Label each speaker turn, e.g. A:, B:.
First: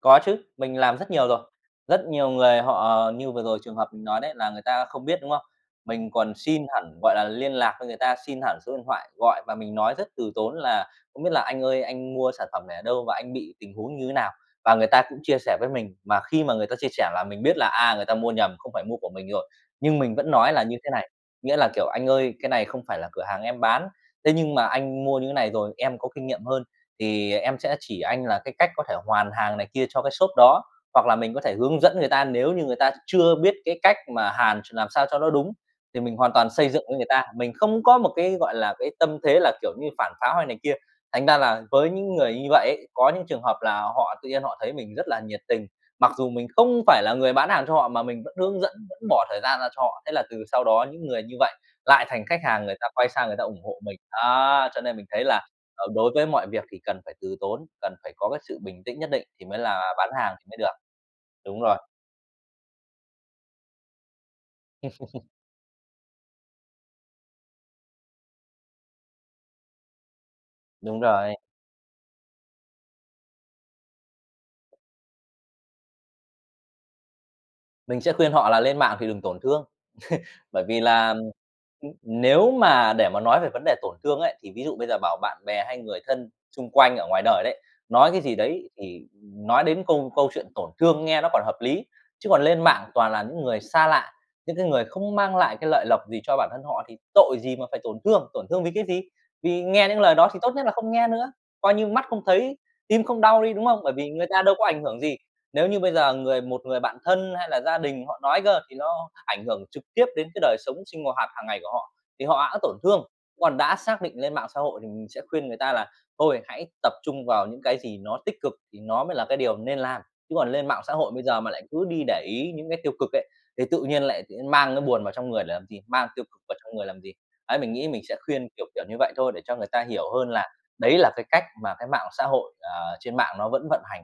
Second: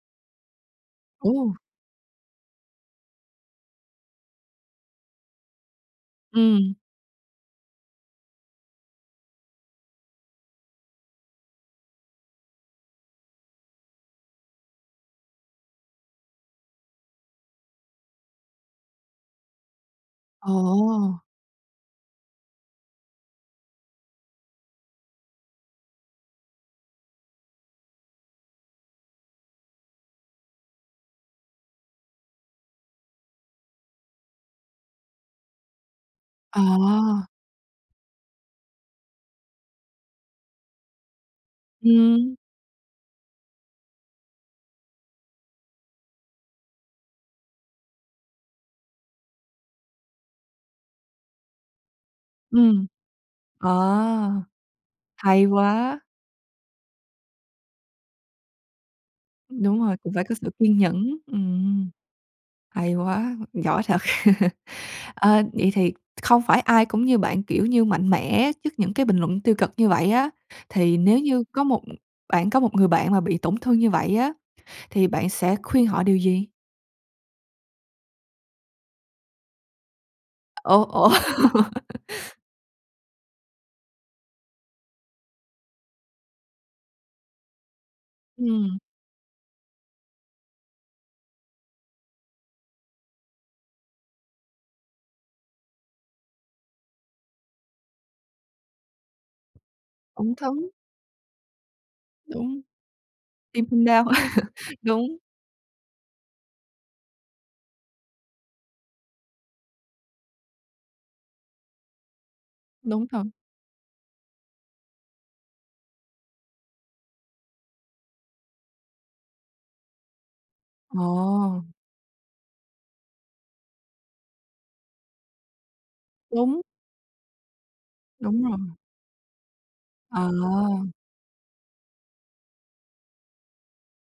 A: Có chứ, mình làm rất nhiều rồi.
B: Ồ!
A: Rất nhiều người họ, như vừa rồi trường hợp mình nói đấy, là người ta không biết, đúng không? Mình còn xin
B: Ừm.
A: hẳn, gọi là, liên lạc với người ta, xin hẳn số điện thoại gọi và mình nói rất từ tốn là "Không biết là anh ơi anh mua sản phẩm này ở đâu, và anh bị tình huống như thế nào?" Và người ta cũng chia sẻ với mình, mà khi mà người ta chia sẻ là mình biết là, à, người ta mua nhầm, không phải mua của mình rồi. Nhưng mình vẫn nói là như thế này,
B: Ồ.
A: nghĩa là, kiểu: "Anh ơi, cái này không phải là cửa hàng em bán. Thế nhưng mà anh mua như thế này rồi, em có kinh nghiệm hơn thì em sẽ chỉ anh là cái cách có thể hoàn hàng này kia cho cái shop đó." Hoặc là mình có thể hướng dẫn người ta nếu như người ta ch chưa biết cái cách mà hàn ch làm sao cho nó đúng thì mình hoàn toàn xây dựng với người
B: À.
A: ta. Mình không có một cái, gọi là, cái tâm thế là, kiểu như, phản pháo hay này kia, thành ra là với những người
B: Ừm.
A: như vậy ấy, có những trường hợp là họ tự nhiên họ thấy mình rất là nhiệt tình, mặc dù mình không phải là người bán hàng cho họ mà mình vẫn hướng dẫn, vẫn bỏ thời gian ra cho họ. Thế là từ sau đó những người như vậy lại thành khách hàng, người
B: Ừm.
A: ta quay sang người ta ủng
B: Ờ.
A: hộ mình. Đó, cho nên mình thấy là,
B: Hay
A: à,
B: quá.
A: đối với mọi việc thì cần phải từ tốn, cần phải có cái sự bình tĩnh nhất định thì mới
B: Ưm, đúng
A: là
B: rồi,
A: bán
B: cũng phải có
A: hàng thì
B: sự
A: mới được.
B: kiên nhẫn,
A: Đúng rồi.
B: ừm. Hay quá, giỏi thật. Ờ, vậy thì không phải ai cũng như bạn, kiểu như, mạnh mẽ trước những cái bình luận tiêu cực như vậy á, thì
A: Đúng
B: nếu
A: rồi.
B: như có một bạn có một người bạn mà bị tổn thương như vậy á thì bạn sẽ khuyên họ điều gì?
A: Mình sẽ khuyên họ là lên mạng thì đừng tổn thương. Bởi vì
B: Ủa, ủa?
A: là, ưm, nếu mà để mà nói về vấn đề tổn thương ấy, thì ví dụ bây giờ bảo bạn bè hay người thân xung quanh ở ngoài đời đấy nói cái gì đấy,
B: Ừm.
A: thì nói đến câu câu chuyện tổn thương nghe nó còn hợp lý. Chứ còn lên mạng toàn là những người xa lạ, những cái người không mang lại cái lợi lộc gì cho bản thân họ thì tội gì mà phải tổn thương, tổn thương vì cái gì? Vì nghe những lời đó
B: Cũng
A: thì tốt nhất
B: thúng.
A: là không nghe nữa, coi như mắt không thấy,
B: Đúng.
A: tim không đau đi,
B: Tim
A: đúng không?
B: không
A: Bởi
B: đau,
A: vì người ta đâu có ảnh hưởng gì.
B: đúng.
A: Nếu như bây giờ người một người bạn thân hay là gia đình mình họ nói cơ, thì nó ảnh hưởng trực tiếp đến cái đời sống sinh ng hoạt hàng ngày của họ, thì họ hẵng tổn
B: Đúng
A: thương,
B: rồi.
A: còn đã xác định lên mạng xã hội thì mình sẽ khuyên người ta là, thôi, hãy tập trung vào những cái gì nó tích cực thì nó mới là cái điều nên làm. Chứ còn lên mạng xã hội bây giờ mà lại
B: Ồ.
A: cứ đi để ý những cái tiêu cực ấy, thì tự nhiên lại tự nhiên mang cái buồn vào trong người để làm gì? Mang tiêu cực vào
B: Đúng.
A: trong người làm gì? Đấy, mình nghĩ mình sẽ
B: Đúng
A: khuyên
B: rồi.
A: kiểu kiểu như vậy thôi để cho người ta hiểu hơn là
B: À.
A: đấy là cái cách mà cái mạng xã hội, ờ, trên mạng nó vẫn vận hành.